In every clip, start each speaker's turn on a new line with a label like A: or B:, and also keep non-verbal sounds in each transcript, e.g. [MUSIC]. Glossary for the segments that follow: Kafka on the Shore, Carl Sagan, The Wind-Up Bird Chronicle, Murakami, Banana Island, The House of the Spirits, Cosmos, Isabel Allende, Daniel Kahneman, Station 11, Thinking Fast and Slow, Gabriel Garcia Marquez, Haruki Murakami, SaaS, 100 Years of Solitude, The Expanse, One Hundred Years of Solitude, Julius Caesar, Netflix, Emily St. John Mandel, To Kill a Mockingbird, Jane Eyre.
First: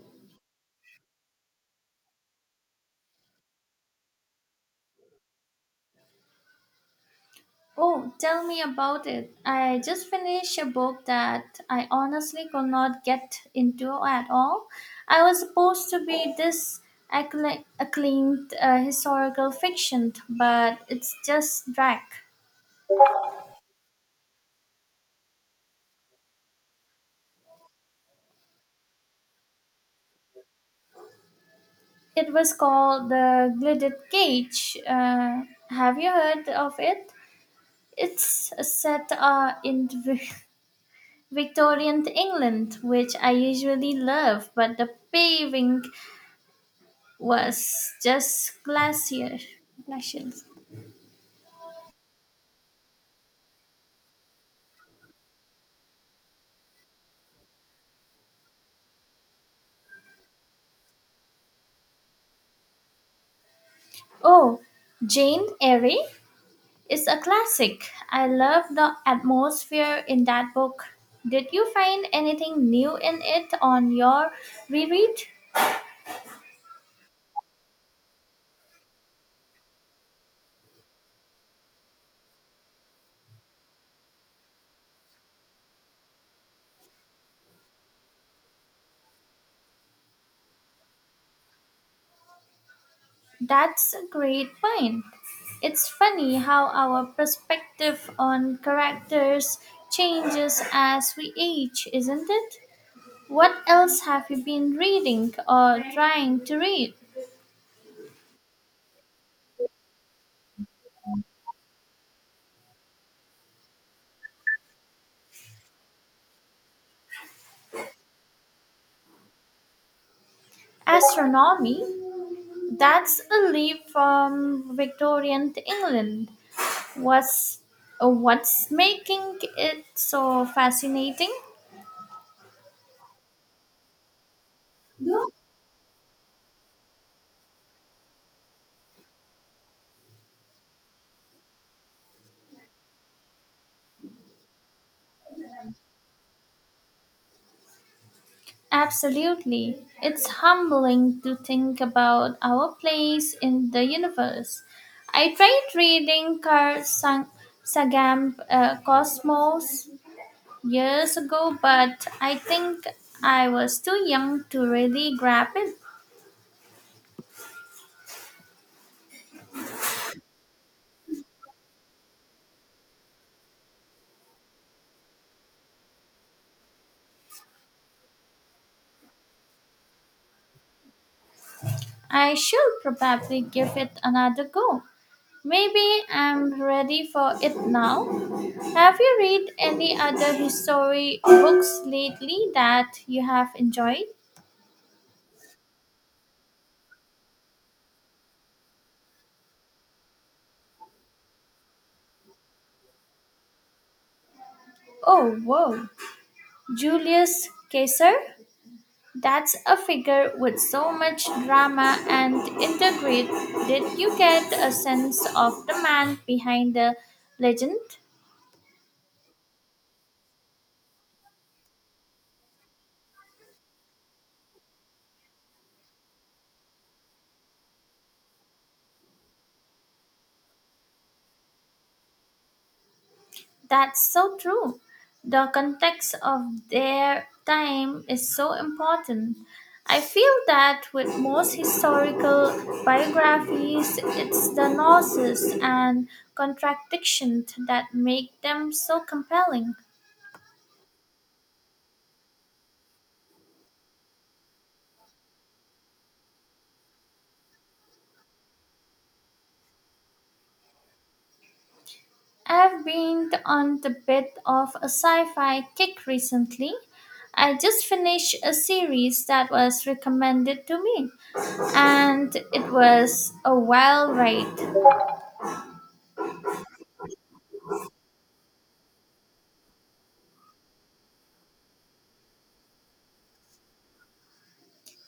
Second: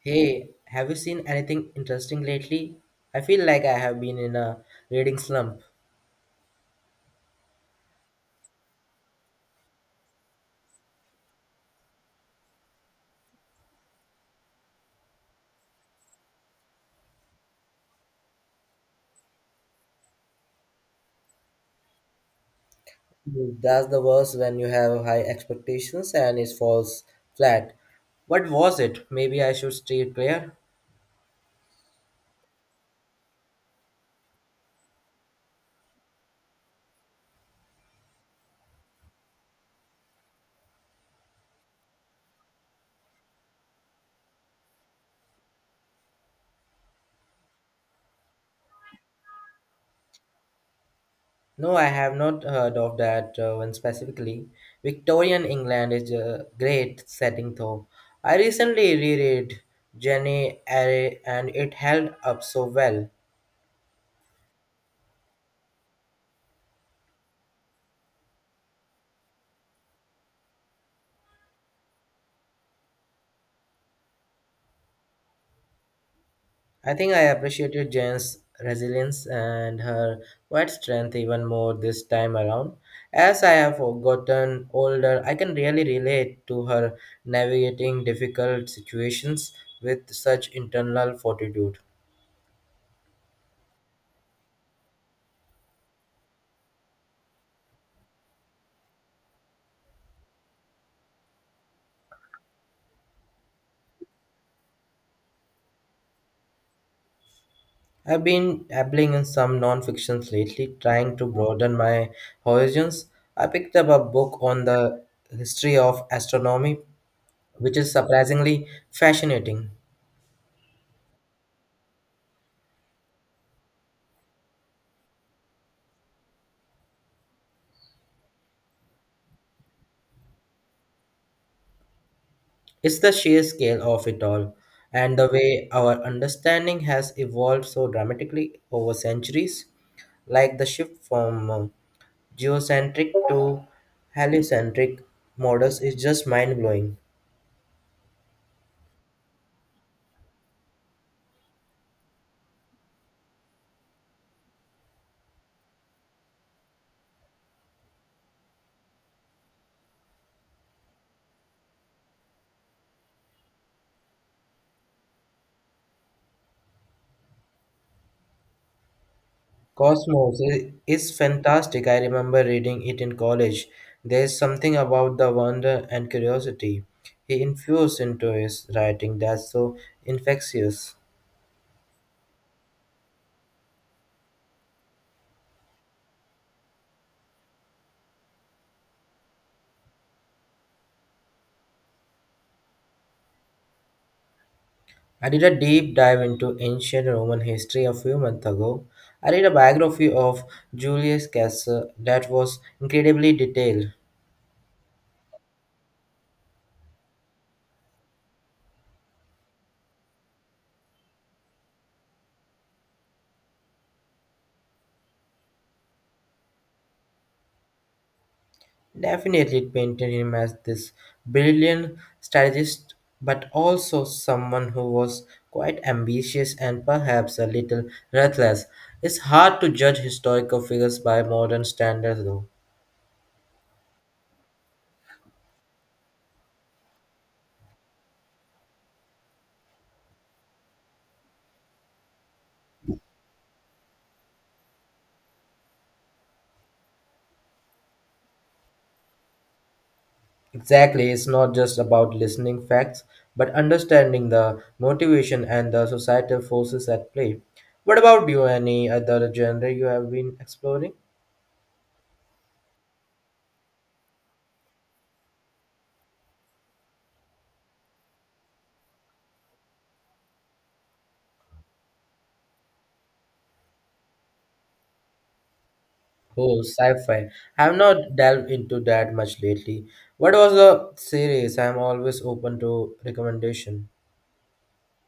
A: Hey, have you seen anything interesting lately? I feel like I have been in a reading slump.
B: Oh, tell me about it. I just finished a book that I honestly could not get into at all. I was supposed to be this acclaimed historical fiction, but it's just drag.
A: That's the worst when you have high expectations and it falls flat. What was it? Maybe I should steer clear?
B: It was called The Gilded Cage. Have you heard of it? It's set in Victorian England, which I usually love, but the paving was just glacier. Glaciers.
A: No, I have not heard of that one specifically. Victorian England is a great setting though. I recently reread Jenny Eyre and it held up so well.
B: Oh, Jane Eyre is a classic. I love the atmosphere in that book. Did you find anything new in it on your reread?
A: I think I appreciated Jane's resilience and her quiet strength even more this time around. As I have gotten older, I can really relate to her navigating difficult situations with such internal fortitude.
B: That's a great point. It's funny how our perspective on characters changes as we age, isn't it? What else have you been reading or trying to read?
A: I've been dabbling in some non-fictions lately, trying to broaden my horizons. I picked up a book on the history of astronomy, which is surprisingly fascinating.
B: Astronomy, that's a leap from Victorian to England. What's, what's making it so fascinating?
A: It's the sheer scale of it all, and the way our understanding has evolved so dramatically over centuries, like the shift from geocentric to heliocentric models is just mind blowing.
B: Absolutely. It's humbling to think about our place in the universe. I tried reading Carl Sagan Cosmos years ago, but I think I was too young to really grab it.
A: Cosmos is fantastic. I remember reading it in college. There is something about the wonder and curiosity he infused into his writing that's so infectious.
B: I shall probably give it another go. Maybe I'm ready for it now. Have you read any other history books lately that you have enjoyed?
A: I did a deep dive into ancient Roman history a few months ago. I read a biography of Julius Caesar that was incredibly detailed.
B: Oh, whoa. Julius Caesar? That's a figure with so much drama and integrate. Did you get a sense of the man behind the legend?
A: Definitely painted him as this brilliant strategist, but also someone who was quite ambitious and perhaps a little ruthless. It's hard to judge historical figures by modern standards, though.
B: That's so true. The context of their time is so important. I feel that with most historical biographies, it's the nuances and contradictions that make them so compelling.
A: Exactly, it's not just about listening facts, but understanding the motivation and the societal forces at play. What about you? Any other genre you have been exploring?
B: I've been on the bit of a sci-fi kick recently. I just finished a series that was recommended to me, and it was a wild ride.
A: Oh, sci-fi. I have not delved into that much lately. What was the series? I'm always open to recommendation.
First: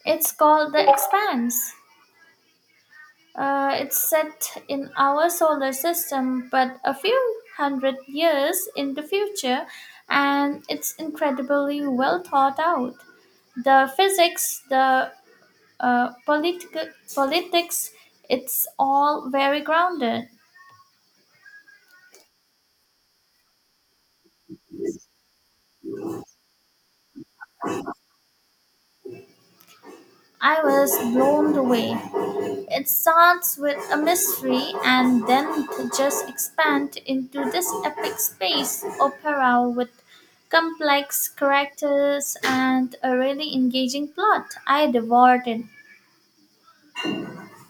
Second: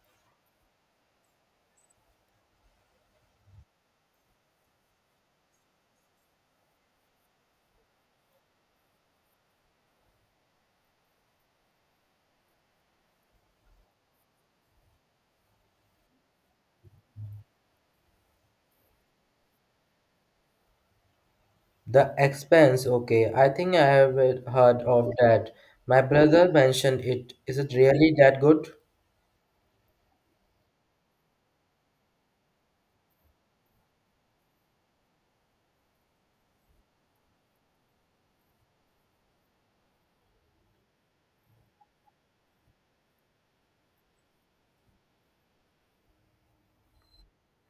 B: It's called The Expanse. It's set in our solar system, but a few hundred years in the future, and it's incredibly well thought out. The physics, the politics, it's all very grounded.
A: The Expanse. Okay, I think I have heard of that. My brother mentioned it. Is it really that good?
B: I was blown away. It starts with a mystery and then just expand into this epic space opera with complex characters and a really engaging plot. I devoured it.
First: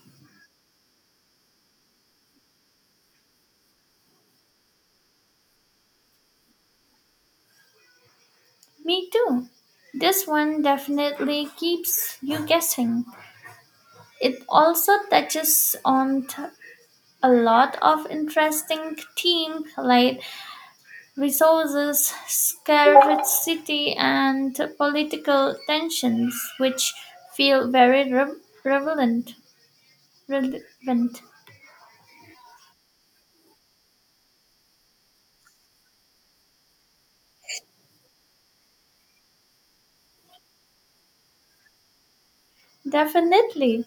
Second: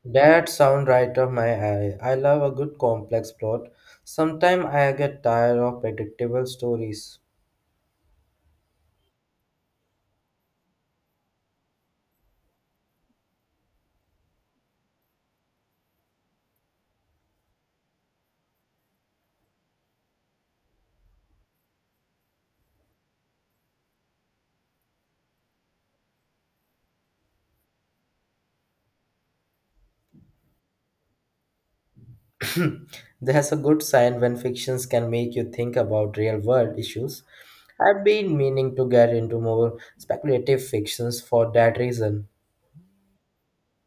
A: That sound right up my alley. I love a good complex plot. Sometimes I get tired of predictable stories.
B: Me too. This one definitely keeps you guessing. It also touches on a lot of interesting themes like resources scarcity, and political tensions, which feel very relevant. relevant.
A: [CLEARS THROAT] That's a good sign when fictions can make you think about real world issues. I've been meaning to get into more speculative fictions for that reason.
B: Definitely.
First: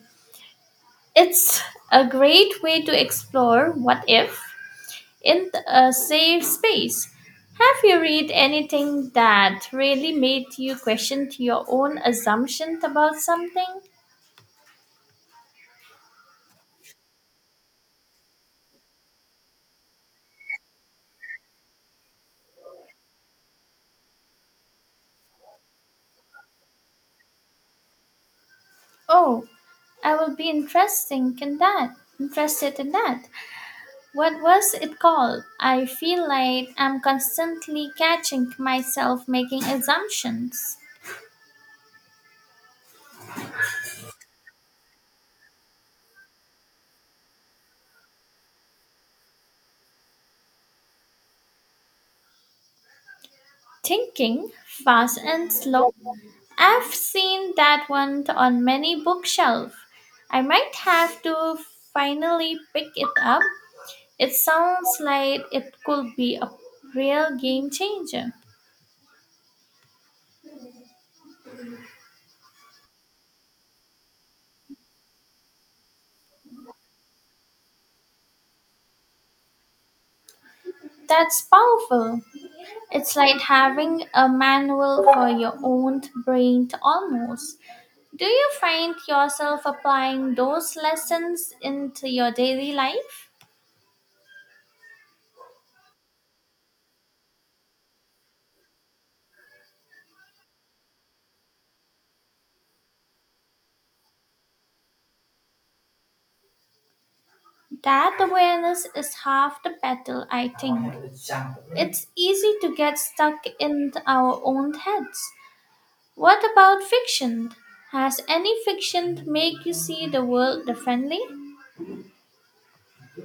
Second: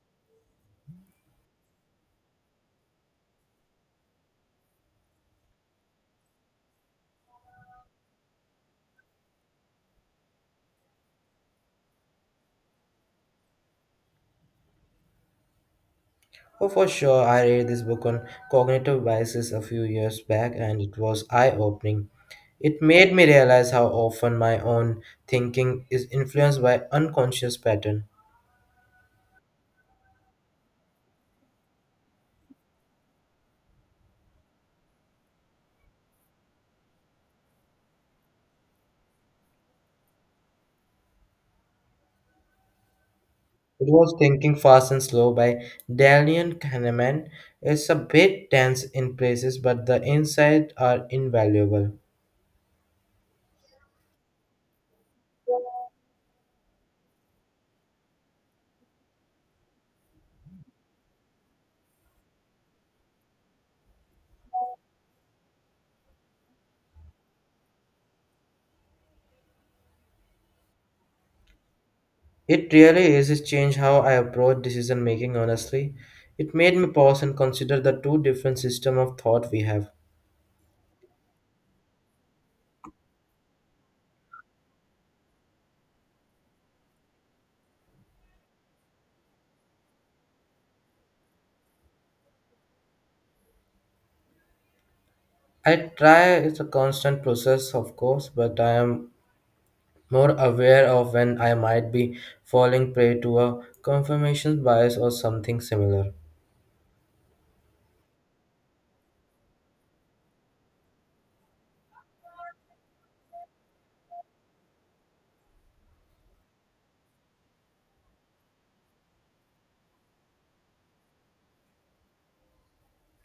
B: It's a great way to explore what if in a safe space. Have you read anything that really made you question your own assumptions about something?
A: Oh, for sure, I read this book on cognitive biases a few years back and it was eye opening. It made me realize how often my own thinking is influenced by unconscious patterns.
B: Oh, I will be interesting in that. Interested in that. What was it called? I feel like I'm constantly catching myself making assumptions.
A: It was Thinking Fast and Slow by Dalian Kahneman. It's a bit dense in places, but the insights are invaluable.
B: Thinking Fast and Slow. I've seen that one on many bookshelves. I might have to finally pick it up. It sounds like it could be a real game changer.
A: It really is. It changed how I approach decision making honestly. It made me pause and consider the two different systems of thought we have.
B: That's powerful. It's like having a manual for your own brain almost. Do you find yourself applying those lessons into your daily life?
A: I try, it's a constant process of course, but I am more aware of when I might be falling prey to a confirmation bias or something similar.
B: That awareness is half the battle, I think. It's easy to get stuck in our own heads. What about fiction? Has any fiction make you see the world differently?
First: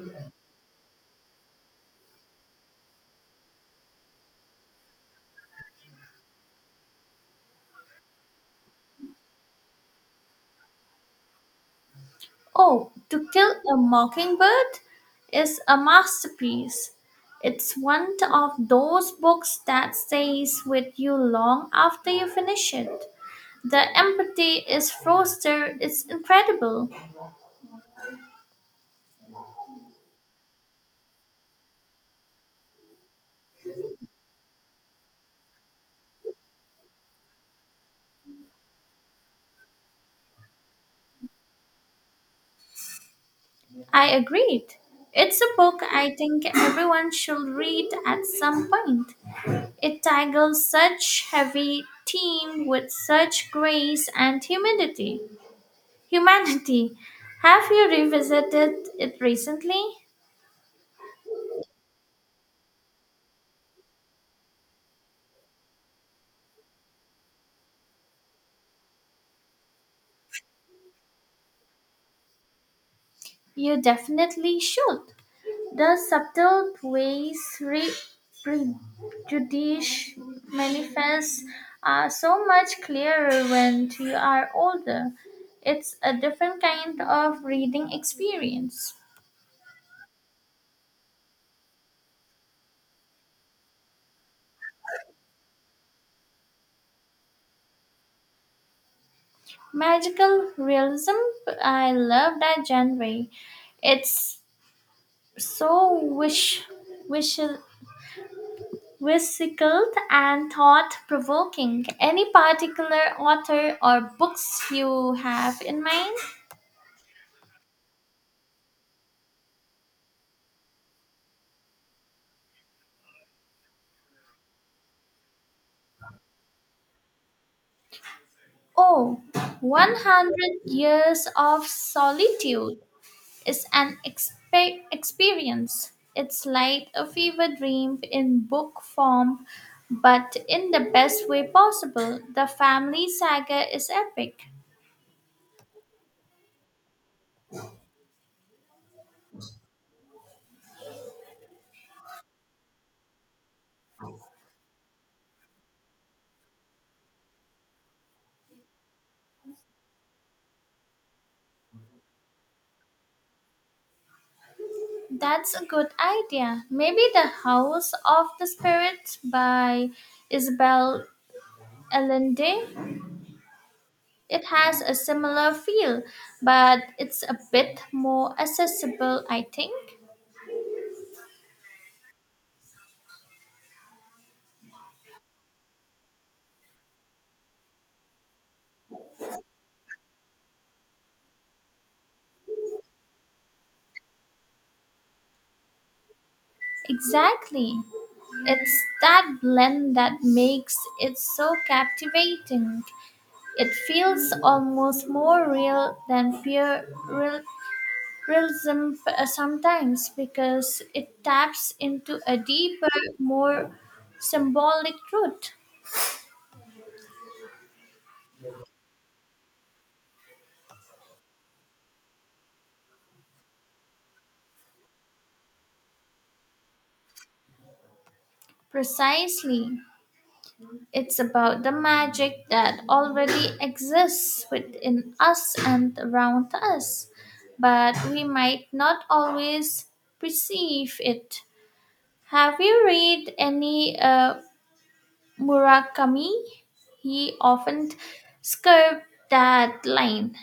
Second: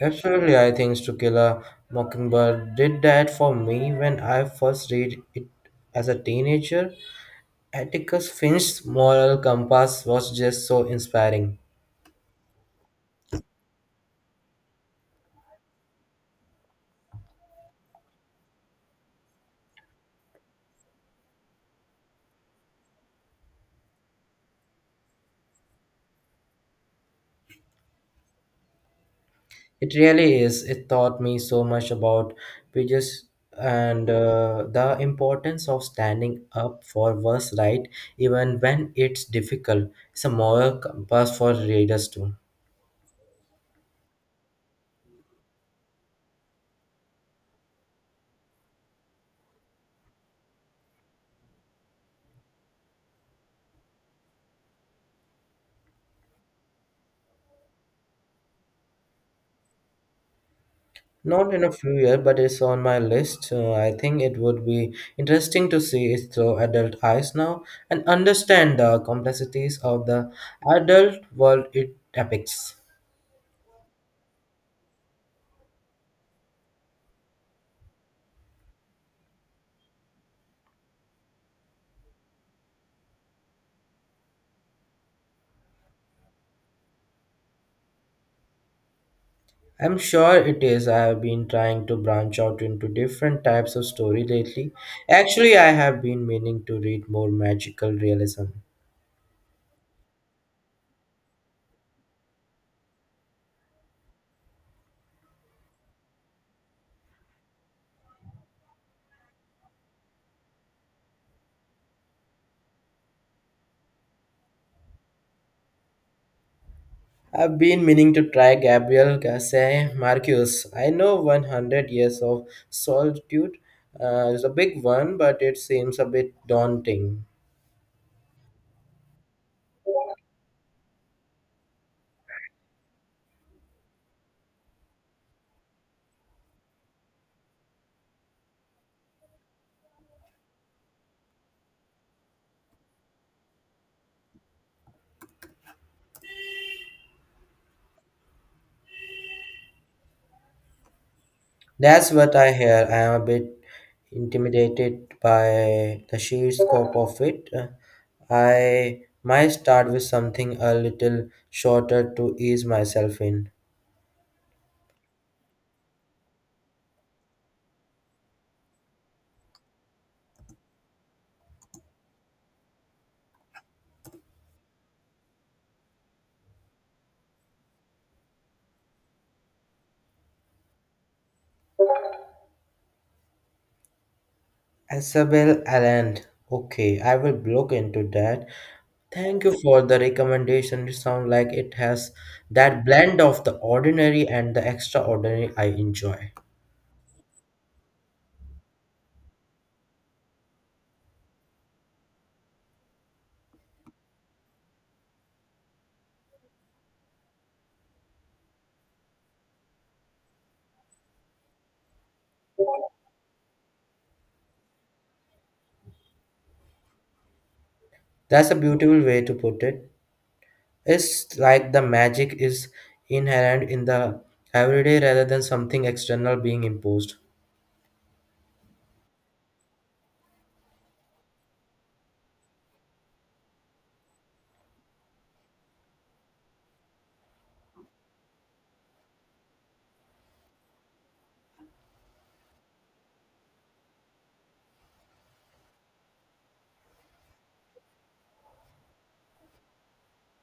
A: Absolutely, I think To Kill a Mockingbird did that for me when I first read it as a teenager. Atticus Finch's moral compass was just so inspiring.
B: Oh, To Kill a Mockingbird is a masterpiece. It's one of those books that stays with you long after you finish it. The empathy is fostered is incredible.
A: It really is. It taught me so much about prejudice and the importance of standing up for what's right, even when it's difficult. It's a moral compass for readers too.
B: I agreed. It's a book I think everyone should read at some point. It tackles such heavy theme with such grace and humidity. Humanity. Have you revisited it recently?
A: Not in a few years, but it's on my list. I think it would be interesting to see it through adult eyes now and understand the complexities of the adult world it depicts.
B: You definitely should. The subtle ways prejudice manifests are so much clearer when you are older. It's a different kind of reading experience.
A: I'm sure it is. I have been trying to branch out into different types of story lately. Actually, I have been meaning to read more magical realism.
B: Magical realism, I love that genre. It's so wish, whimsical and thought provoking. Any particular author or books you have in mind?
A: I've been meaning to try Gabriel Garcia Marquez. I know 100 Years of Solitude is a big one, but it seems a bit daunting.
B: Oh, 100 years of solitude is an experience. It's like a fever dream in book form, but in the best way possible. The family saga is epic.
A: That's what I hear. I am a bit intimidated by the sheer scope of it. I might start with something a little shorter to ease myself in.
B: That's a good idea. Maybe The House of the Spirits by Isabel Allende. It has a similar feel, but it's a bit more accessible, I think.
A: Isabel Allende. Okay, I will look into that. Thank you for the recommendation. It sounds like it has that blend of the ordinary and the extraordinary I enjoy.
B: Exactly. It's that blend that makes it so captivating. It feels almost more real than pure realism sometimes because it taps into a deeper, more symbolic truth.
A: That's a beautiful way to put it. It's like the magic is inherent in the everyday rather than something external being imposed.
B: Precisely. It's about the magic that already exists within us and around us, but we might not always perceive it. Have you read any Murakami? He often skirts that line.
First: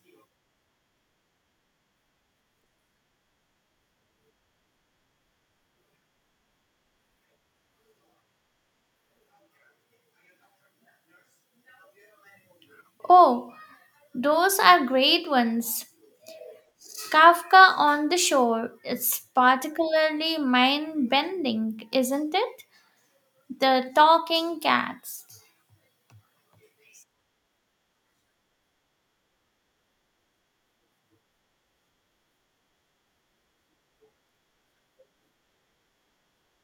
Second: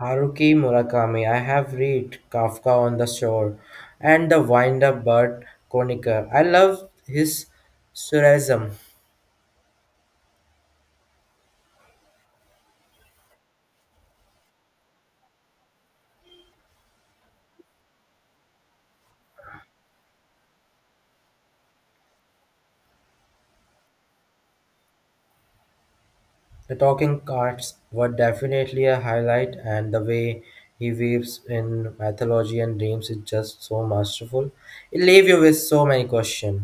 A: Haruki Murakami, I have read Kafka on the Shore and The Wind Up Bird Chronicler. I love his surrealism.
B: Oh, those are great ones. Kafka on the Shore. It's particularly mind bending, isn't it? The talking cats.
A: The talking cards were definitely a highlight, and the way he weaves in mythology and dreams is just so masterful. It leaves you with so many questions.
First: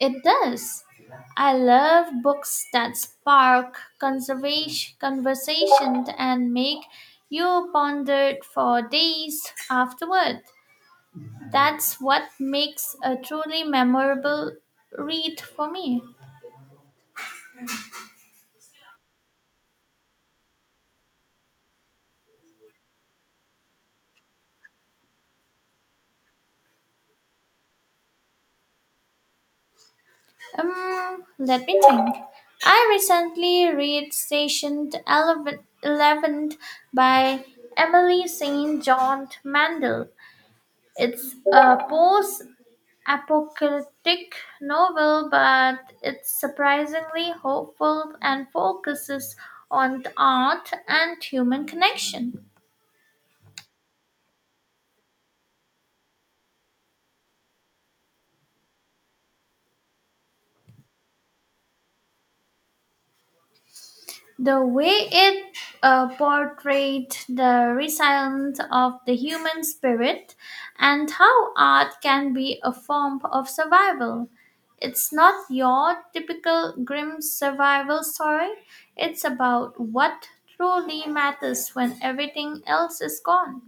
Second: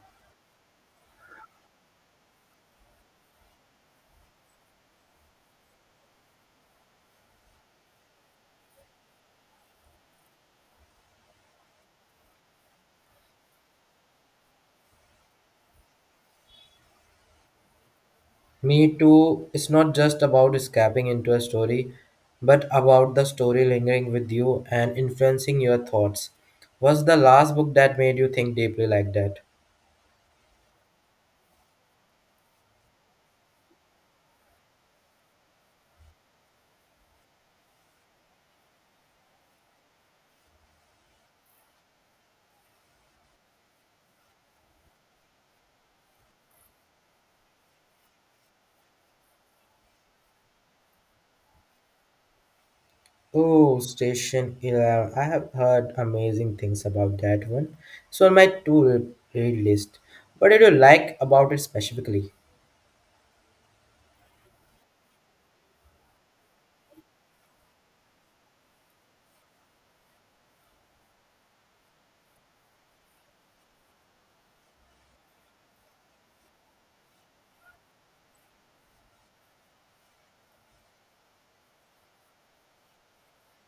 B: It does. I love books that spark conservation, conversation and make you ponder for days afterward. That's what makes a truly memorable read for me.
A: Me too, it's not just about escaping into a story, but about the story lingering with you and influencing your thoughts. Was the last book that made you think deeply like that?
B: Let me think. I recently read Station Eleven by Emily St. John Mandel. It's a post apocalyptic novel, but it's surprisingly hopeful and focuses on art and human connection.
A: Oh, Station 11. I have heard amazing things about that one. So on my to read list. What did you like about it specifically?
B: The way it portrayed the resilience of the human spirit and how art can be a form of survival. It's not your typical grim survival story, it's about what truly matters when everything else is gone.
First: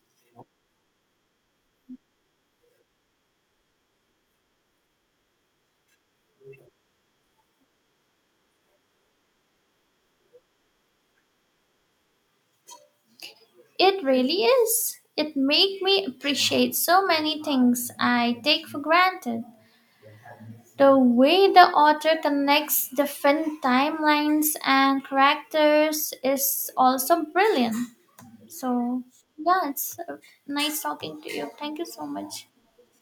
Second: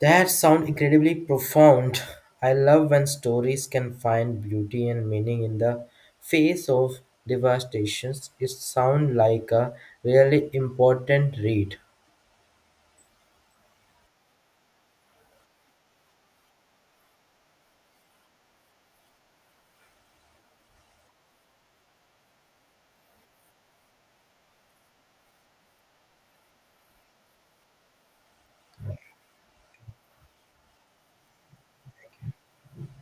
A: That sound incredibly profound. [LAUGHS] I love when stories can find beauty and meaning in the face of devastations. It sounds like a really important read.
B: It really is. It made me appreciate so many things I take for granted. The way the author connects different timelines and characters is also brilliant. So, yeah, it's nice talking to you. Thank you so much.